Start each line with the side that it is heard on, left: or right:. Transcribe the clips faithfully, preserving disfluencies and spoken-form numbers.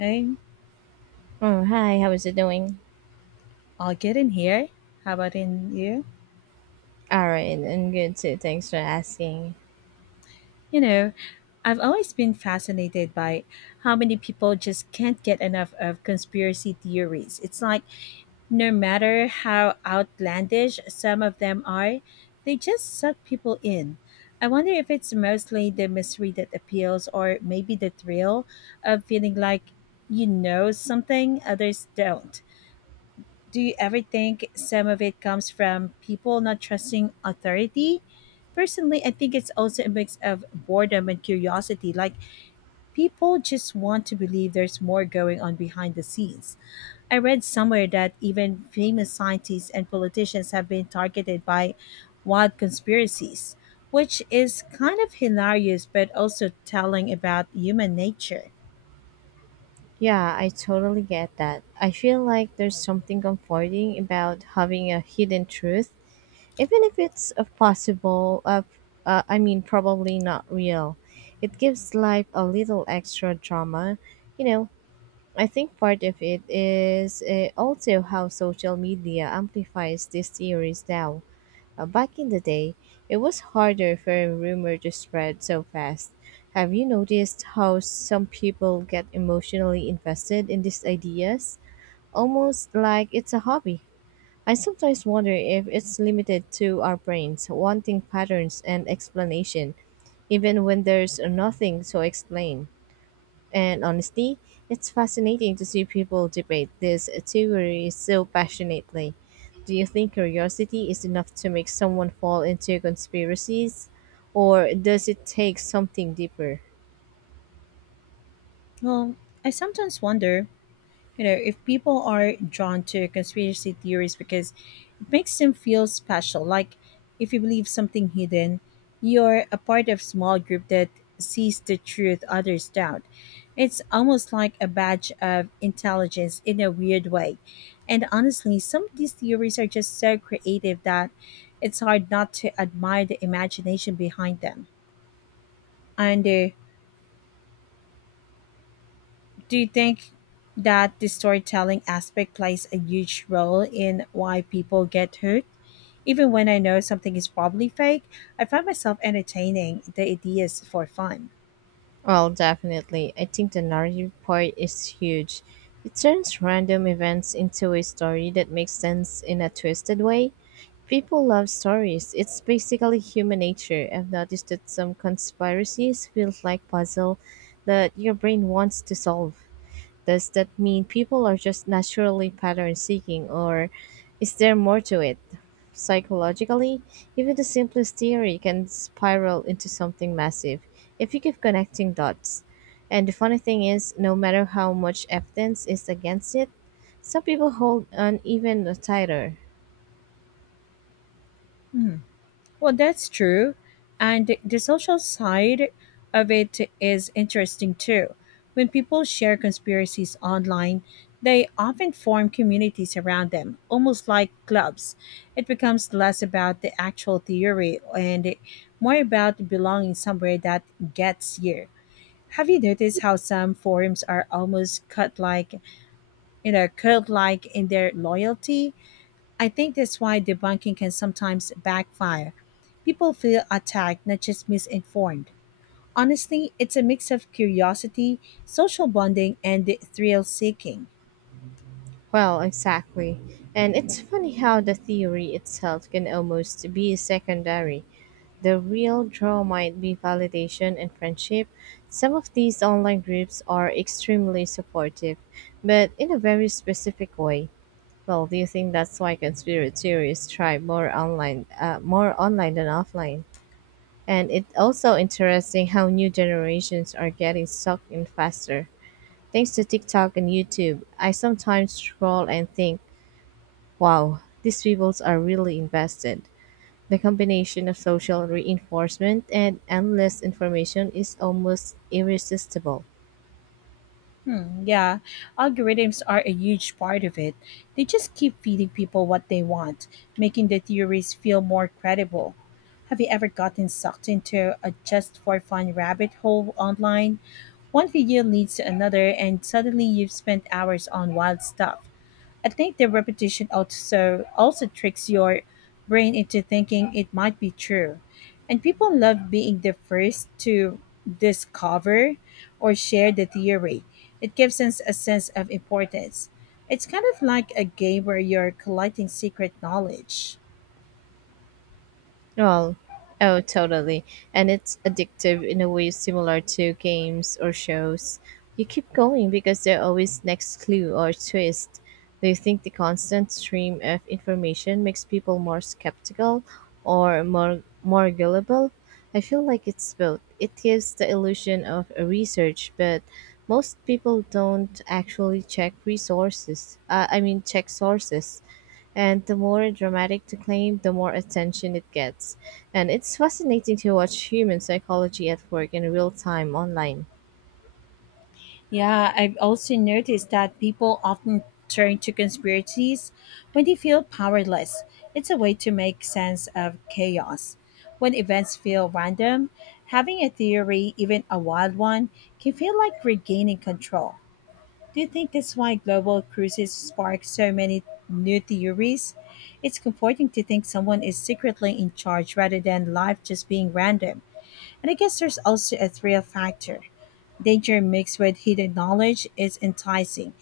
left: Um,
right: Oh, hi, how is it doing?
left: I'll get in here. How about in you?
right: All right, I'm good too. Thanks for asking.
left: You know, I've always been fascinated by how many people just can't get enough of conspiracy theories. It's like no matter how outlandish some of them are, they just suck people in. I wonder if it's mostly the mystery that appeals or maybe the thrill of feeling like you know something others don't. Do you ever think some of it comes from people not trusting authority? Personally, I think it's also a mix of boredom and curiosity. Like, people just want to believe there's more going on behind the scenes. I read somewhere that even famous scientists and politicians have been targeted by wild conspiracies, which is kind of hilarious but also telling about human nature.
right: Yeah, I totally get that. I feel like there's something comforting about having a hidden truth, even if it's a possible of uh, I mean probably not real. It gives life a little extra drama. You know, I think part of it is uh, also how social media amplifies these theories now. Uh, back in the day, it was harder for a rumor to spread so fast. Have you noticed how some people get emotionally invested in these ideas? Almost like it's a hobby. I sometimes wonder if it's limited to our brains, wanting patterns and explanation, even when there's nothing to explain and honesty. It's fascinating to see people debate this theory so passionately. Do you think curiosity is enough to make someone fall into conspiracies, or does it take something deeper?
left: Well, I sometimes wonder you know if people are drawn to conspiracy theories because it makes them feel special, like if you believe something hidden you're a part of small group that sees the truth others doubt. It's almost like a badge of intelligence in a weird way, and honestly some of these theories are just so creative that it's hard not to admire the imagination behind them. And uh, Do you think that the storytelling aspect plays a huge role in why people get hooked? Even when I know something is probably fake, I find myself entertaining the ideas for fun.
right: Well, definitely. I think the narrative part is huge. It turns random events into a story that makes sense in a twisted way. People love stories. It's basically human nature. I've noticed that some conspiracies feel like puzzle that your brain wants to solve. Does that mean people are just naturally pattern seeking, or is there more to it? Psychologically, even the simplest theory can spiral into something massive if you keep connecting dots. And the funny thing is, no matter how much evidence is against it, some people hold on even tighter.
left: Well, that's true. And the the social side of it is interesting too. When people share conspiracies online, they often form communities around them, almost like clubs. It becomes less about the actual theory and more about belonging somewhere that gets you. Have you noticed how some forums are almost cut like, you know, cult like in their loyalty? I think that's why debunking can sometimes backfire. People feel attacked, not just misinformed. Honestly, it's a mix of curiosity, social bonding, and thrill seeking.
right: Well, exactly. And it's funny how the theory itself can almost be secondary. The real draw might be validation and friendship. Some of these online groups are extremely supportive, but in a very specific way. Well, do you think that's why conspiracy theories thrive more online, uh, more online than offline? And it's also interesting how new generations are getting sucked in faster. Thanks to TikTok and YouTube, I sometimes scroll and think, wow, these people are really invested. The combination of social reinforcement and endless information is almost irresistible.
left: Hmm, yeah, algorithms are a huge part of it. They just keep feeding people what they want, making the theories feel more credible. Have you ever gotten sucked into a just for fun rabbit hole online? One video leads to another, and suddenly you've spent hours on wild stuff. I think the repetition also also tricks your brain into thinking it might be true. And people love being the first to discover or share the theory. It gives us a sense of importance. It's kind of like a game where you're collecting secret knowledge.
right: Well, oh, totally. And it's addictive in a way similar to games or shows. You keep going because there's always next clue or twist. Do you think the constant stream of information makes people more skeptical or more more gullible? I feel like it's both. It gives the illusion of a research, but most people don't actually check resources. Uh, I mean, check sources. And the more dramatic the claim, the more attention it gets. And it's fascinating to watch human psychology at work in real time online.
left: Yeah, I've also noticed that people often turn to conspiracies when they feel powerless. It's a way to make sense of chaos. When events feel random, having a theory, even a wild one, can feel like regaining control. Do you think that's why global cruises spark so many new theories? It's comforting to think someone is secretly in charge rather than life just being random. And I guess there's also a thrill factor. Danger mixed with hidden knowledge is enticing.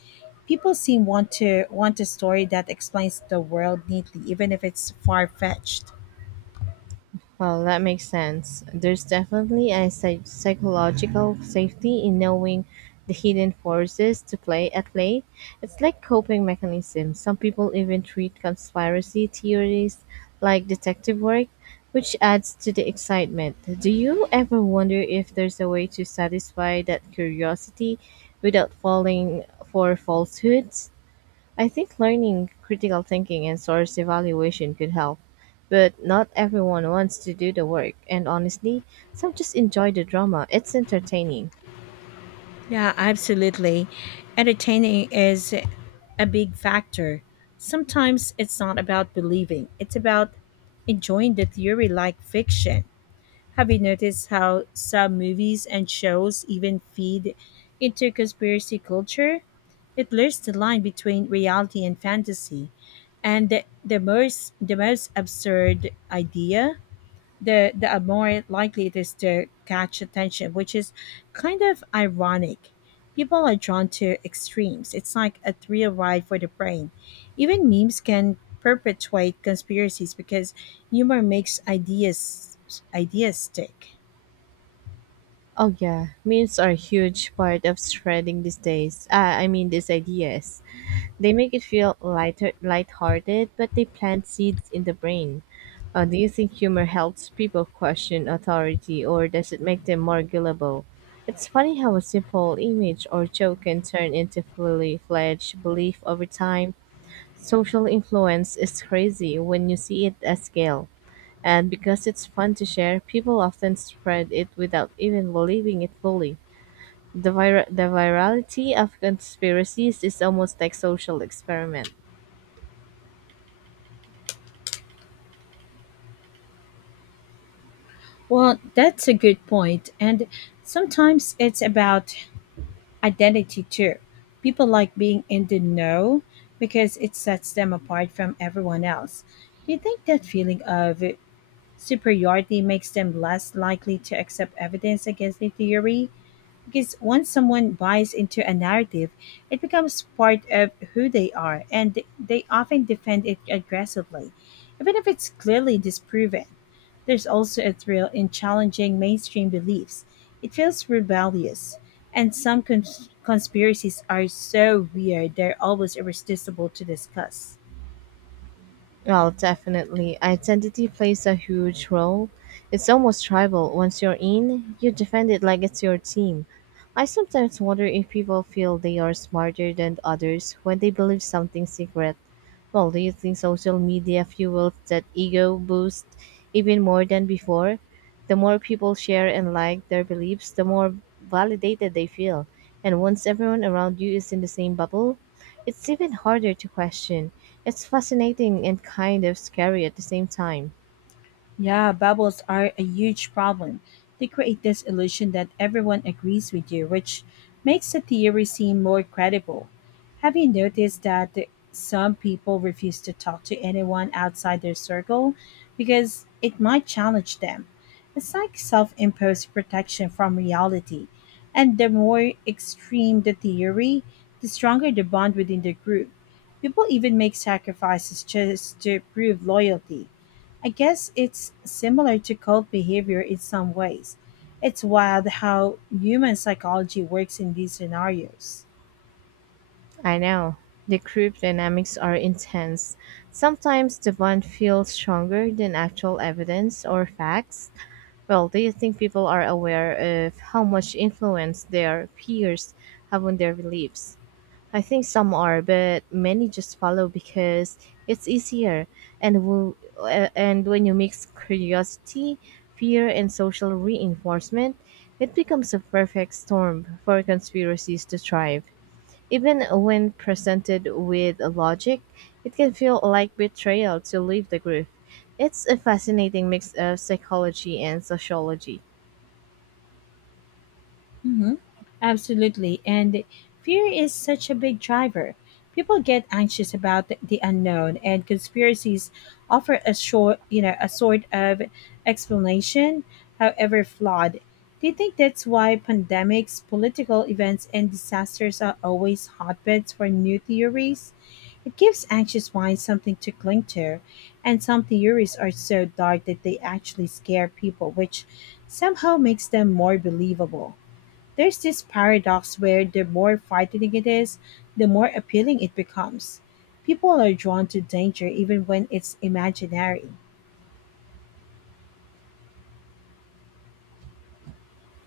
left: People seem want to want a story that explains the world neatly, even if it's far fetched.
right: Well, that makes sense. There's definitely a psych- psychological safety in knowing the hidden forces to play at play. It's like coping mechanisms. Some people even treat conspiracy theories like detective work, which adds to the excitement. Do you ever wonder if there's a way to satisfy that curiosity without falling for falsehoods? I think learning critical thinking and source evaluation could help, but not everyone wants to do the work, and honestly, some just enjoy the drama. It's entertaining.
left: Yeah, absolutely. Entertaining is a big factor. Sometimes it's not about believing, it's about enjoying the theory like fiction. Have you noticed how some movies and shows even feed into conspiracy culture? It blurs the line between reality and fantasy, and the, the most the most absurd idea, the the uh, more likely it is to catch attention, which is kind of ironic. People are drawn to extremes. It's like a thrill ride for the brain. Even memes can perpetuate conspiracies because humor makes ideas ideas stick.
right: Oh yeah, memes are a huge part of spreading these days. Ah, I mean these ideas. They make it feel lighter, lighthearted, but they plant seeds in the brain. Uh, do you think humor helps people question authority, or does it make them more gullible? It's funny how a simple image or joke can turn into fully fledged belief over time. Social influence is crazy when you see it at scale. And because it's fun to share, people often spread it without even believing it fully. The, vir- the virality of conspiracies is almost like social experiment.
left: Well, that's a good point. And sometimes it's about identity too. People like being in the know because it sets them apart from everyone else. Do you think that feeling of superiority makes them less likely to accept evidence against a theory? Because once someone buys into a narrative, it becomes part of who they are and they often defend it aggressively, even if it's clearly disproven. There's also a thrill in challenging mainstream beliefs. It feels rebellious, and some cons- conspiracies are so weird they're almost irresistible to discuss.
right: Well, definitely. Identity plays a huge role. It's almost tribal. Once you're in, you defend it like it's your team. I sometimes wonder if people feel they are smarter than others when they believe something secret. Well, do you think social media fuels that ego boost even more than before? The more people share and like their beliefs, the more validated they feel. And once everyone around you is in the same bubble, it's even harder to question. It's fascinating and kind of scary at the same time.
left: Yeah, bubbles are a huge problem. They create this illusion that everyone agrees with you, which makes the theory seem more credible. Have you noticed that some people refuse to talk to anyone outside their circle because it might challenge them? It's like self imposed protection from reality. And the more extreme the theory, the stronger the bond within the group. People even make sacrifices just to prove loyalty. I guess it's similar to cult behavior in some ways. It's wild how human psychology works in these scenarios.
right: I know. The group dynamics are intense. Sometimes the bond feels stronger than actual evidence or facts. Well, do you think people are aware of how much influence their peers have on their beliefs? I think some are, but many just follow because it's easier. And wo- uh, and when you mix curiosity, fear, and social reinforcement, it becomes a perfect storm for conspiracies to thrive. Even when presented with logic, it can feel like betrayal to leave the group. It's a fascinating mix of psychology and sociology.
left: Hmm. Absolutely. And fear is such a big driver. People get anxious about th- the unknown, and conspiracies offer a short, you know, a sort of explanation, however flawed. Do you think that's why pandemics, political events, and disasters are always hotbeds for new theories? It gives anxious minds something to cling to, and some theories are so dark that they actually scare people, which somehow makes them more believable. There's this paradox where the more frightening it is, the more appealing it becomes. People are drawn to danger even when it's imaginary.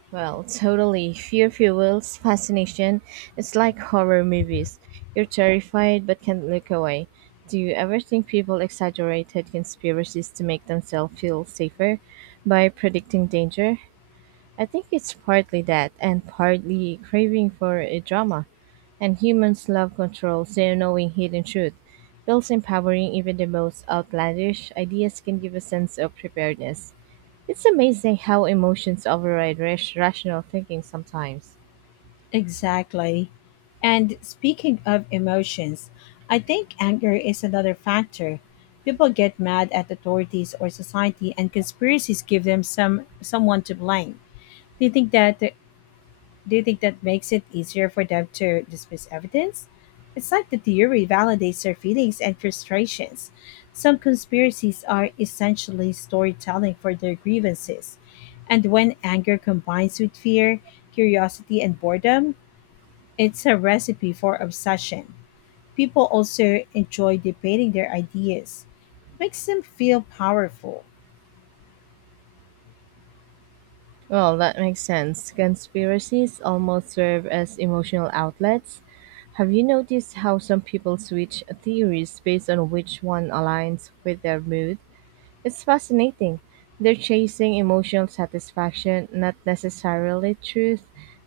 right: Well, totally. Fear fuels fascination. It's like horror movies. You're terrified but can't look away. Do you ever think people exaggerated conspiracies to make themselves feel safer by predicting danger? I think it's partly that and partly craving for a drama. And humans love control, so knowing hidden truth feels empowering. Even the most outlandish ideas can give a sense of preparedness. It's amazing how emotions override rash- rational thinking sometimes.
left: Exactly. And speaking of emotions, I think anger is another factor. People get mad at authorities or society and conspiracies give them some someone to blame. They think that. Do you think that makes it easier for them to dismiss evidence? It's like the theory validates their feelings and frustrations. Some conspiracies are essentially storytelling for their grievances. And when anger combines with fear, curiosity, and boredom, it's a recipe for obsession. People also enjoy debating their ideas, it makes them feel powerful.
right: Well, that makes sense. Conspiracies almost serve as emotional outlets. Have you noticed how some people switch theories based on which one aligns with their mood? It's fascinating. They're chasing emotional satisfaction, not necessarily truth,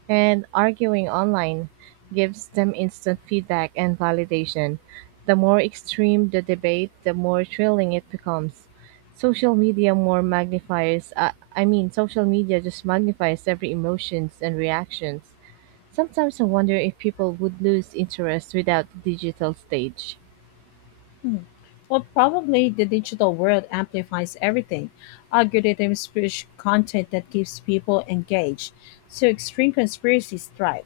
right: and arguing online gives them instant feedback and validation. The more extreme the debate, the more thrilling it becomes. Social media more magnifies, uh, I mean, social media just magnifies every emotions and reactions. Sometimes I wonder if people would lose interest without the digital stage.
left: Hmm. Well, probably the digital world amplifies everything. Algorithms push content that keeps people engaged, so extreme conspiracies thrive.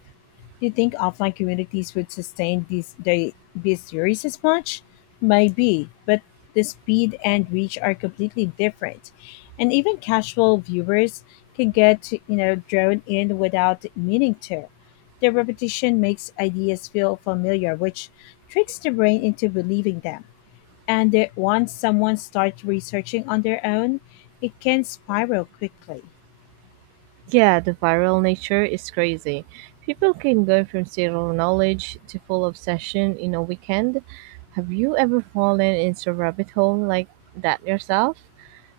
left: Do you think offline communities would sustain these they, these theories as much? Maybe, but the speed and reach are completely different, and even casual viewers can get you know drawn in without meaning to. The repetition makes ideas feel familiar, which tricks the brain into believing them, and that once someone starts researching on their own, it can spiral quickly.
right: Yeah, the viral nature is crazy. People can go from zero knowledge to full obsession in a weekend. Have you ever fallen into a rabbit hole like that yourself?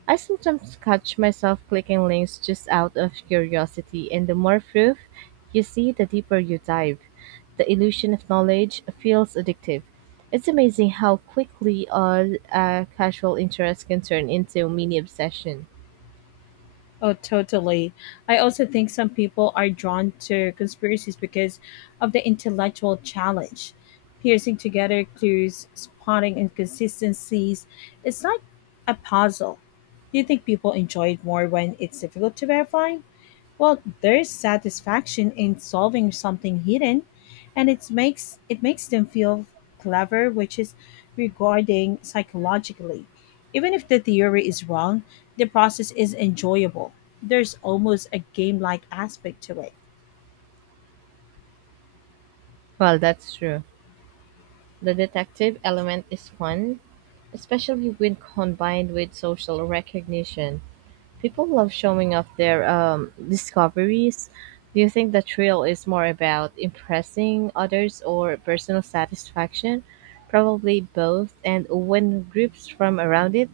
right: I sometimes catch myself clicking links just out of curiosity, and the more proof you see, the deeper you dive. The illusion of knowledge feels addictive. It's amazing how quickly a, a casual interest can turn into a mini obsession.
left: Oh, totally. I also think some people are drawn to conspiracies because of the intellectual challenge. Piecing together clues, spotting inconsistencies, it's like a puzzle. Do you think people enjoy it more when it's difficult to verify? Well, there's satisfaction in solving something hidden, and it makes it makes them feel clever, which is regarding psychologically. Even if the theory is wrong, the process is enjoyable. There's almost a game-like aspect to it.
right: Well, that's true. The detective element is fun, especially when combined with social recognition. People love showing off their um, discoveries. Do you think the thrill is more about impressing others or personal satisfaction? Probably both, and when groups from around it,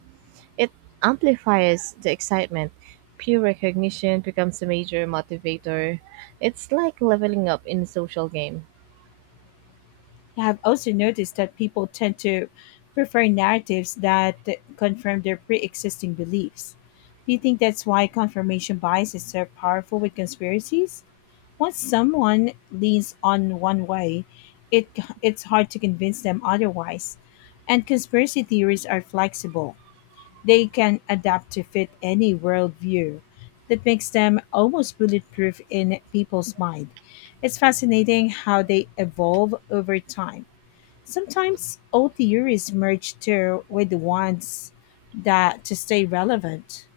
right: it amplifies the excitement. Peer recognition becomes a major motivator. It's like leveling up in a social game.
left: I have also noticed that people tend to prefer narratives that confirm their pre-existing beliefs. Do you think that's why confirmation bias is so powerful with conspiracies? Once someone leans on one way, it it's hard to convince them otherwise. And conspiracy theories are flexible. They can adapt to fit any worldview. That makes them almost bulletproof in people's mind. It's fascinating how they evolve over time. Sometimes old theories merge too with the ones that to stay relevant.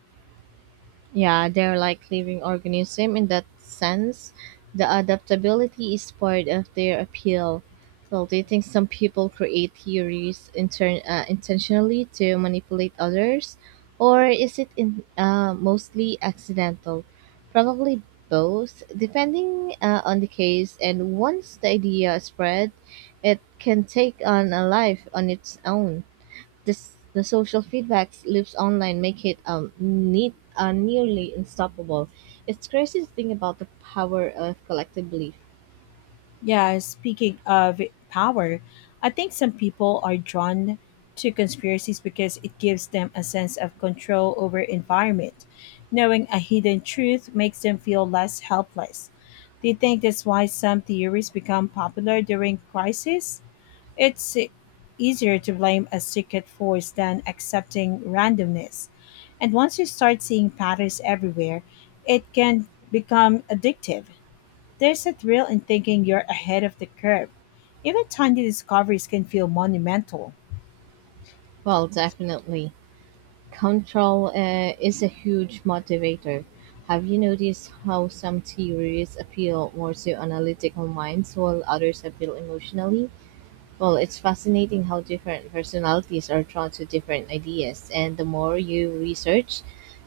right: Yeah, they're like living organism in that sense. The adaptability is part of their appeal. Well, do you think some people create theories intern uh, intentionally to manipulate others, or is it in, uh, mostly accidental? Probably both, depending uh, on the case. And once the idea is spread, it can take on a life on its own. This, the social feedback loops online make it um neat, uh, nearly unstoppable. It's crazy to think about the power of collective belief.
left: Yeah, speaking of power, I think some people are drawn to conspiracies because it gives them a sense of control over environment. Knowing a hidden truth makes them feel less helpless. Do you think that's why some theories become popular during crisis? It's easier to blame a secret force than accepting randomness. And once you start seeing patterns everywhere, it can become addictive. There's a thrill in thinking you're ahead of the curve. Even tiny discoveries can feel monumental.
right: Well, definitely, control uh, is a huge motivator. Have you noticed how some theories appeal more to analytical minds while others appeal emotionally? Well, it's fascinating how different personalities are drawn to different ideas, and the more you research,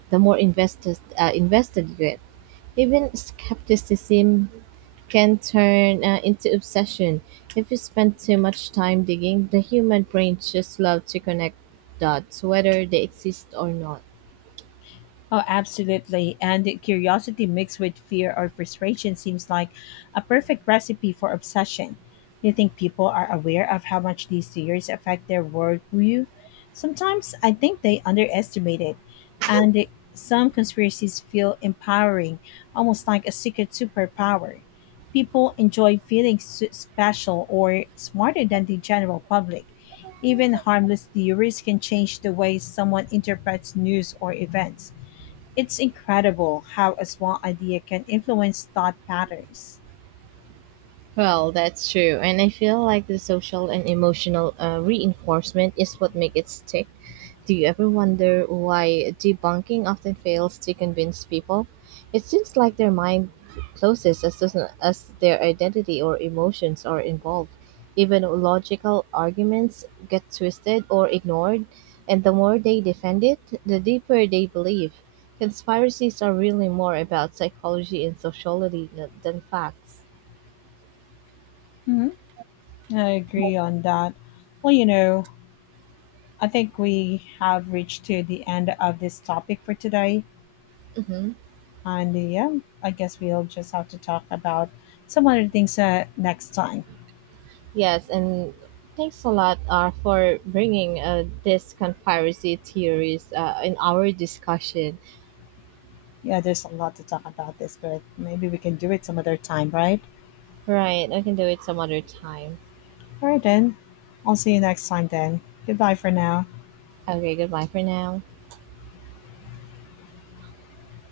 right: the more invested uh, invested you get. Even skepticism can turn uh, into obsession if you spend too much time digging. The human brain just loves to connect dots, whether they exist or not.
left: Oh, absolutely. And curiosity mixed with fear or frustration seems like a perfect recipe for obsession. Do you think people are aware of how much these fears affect their worldview? Sometimes I think they underestimate it. And it- some conspiracies feel empowering, almost like a secret superpower. People enjoy feeling su- special or smarter than the general public. Even harmless theories can change the way someone interprets news or events. It's incredible how a small idea can influence thought patterns.
right: Well, that's true, and I feel like the social and emotional uh, reinforcement is what makes it stick. Do you ever wonder why debunking often fails to convince people? It seems like their mind closes as soon as their identity or emotions are involved. Even logical arguments get twisted or ignored, and the more they defend it, the deeper they believe. Conspiracies are really more about psychology and sociology than than facts.
left: Hmm, I agree on that. Well, you know, I think we have reached to the end of this topic for today.
right: Mhm.
left: And uh, yeah, I guess we'll just have to talk about some other things uh, next time.
right: Yes, and thanks a lot uh, for bringing uh, this conspiracy theories uh, in our discussion.
left: Yeah, there's a lot to talk about this, but maybe we can do it some other time, right?
right: Right, I can do it some other time.
left: All right, then. I'll see you next time then. Goodbye for now.
right: Okay, goodbye for now.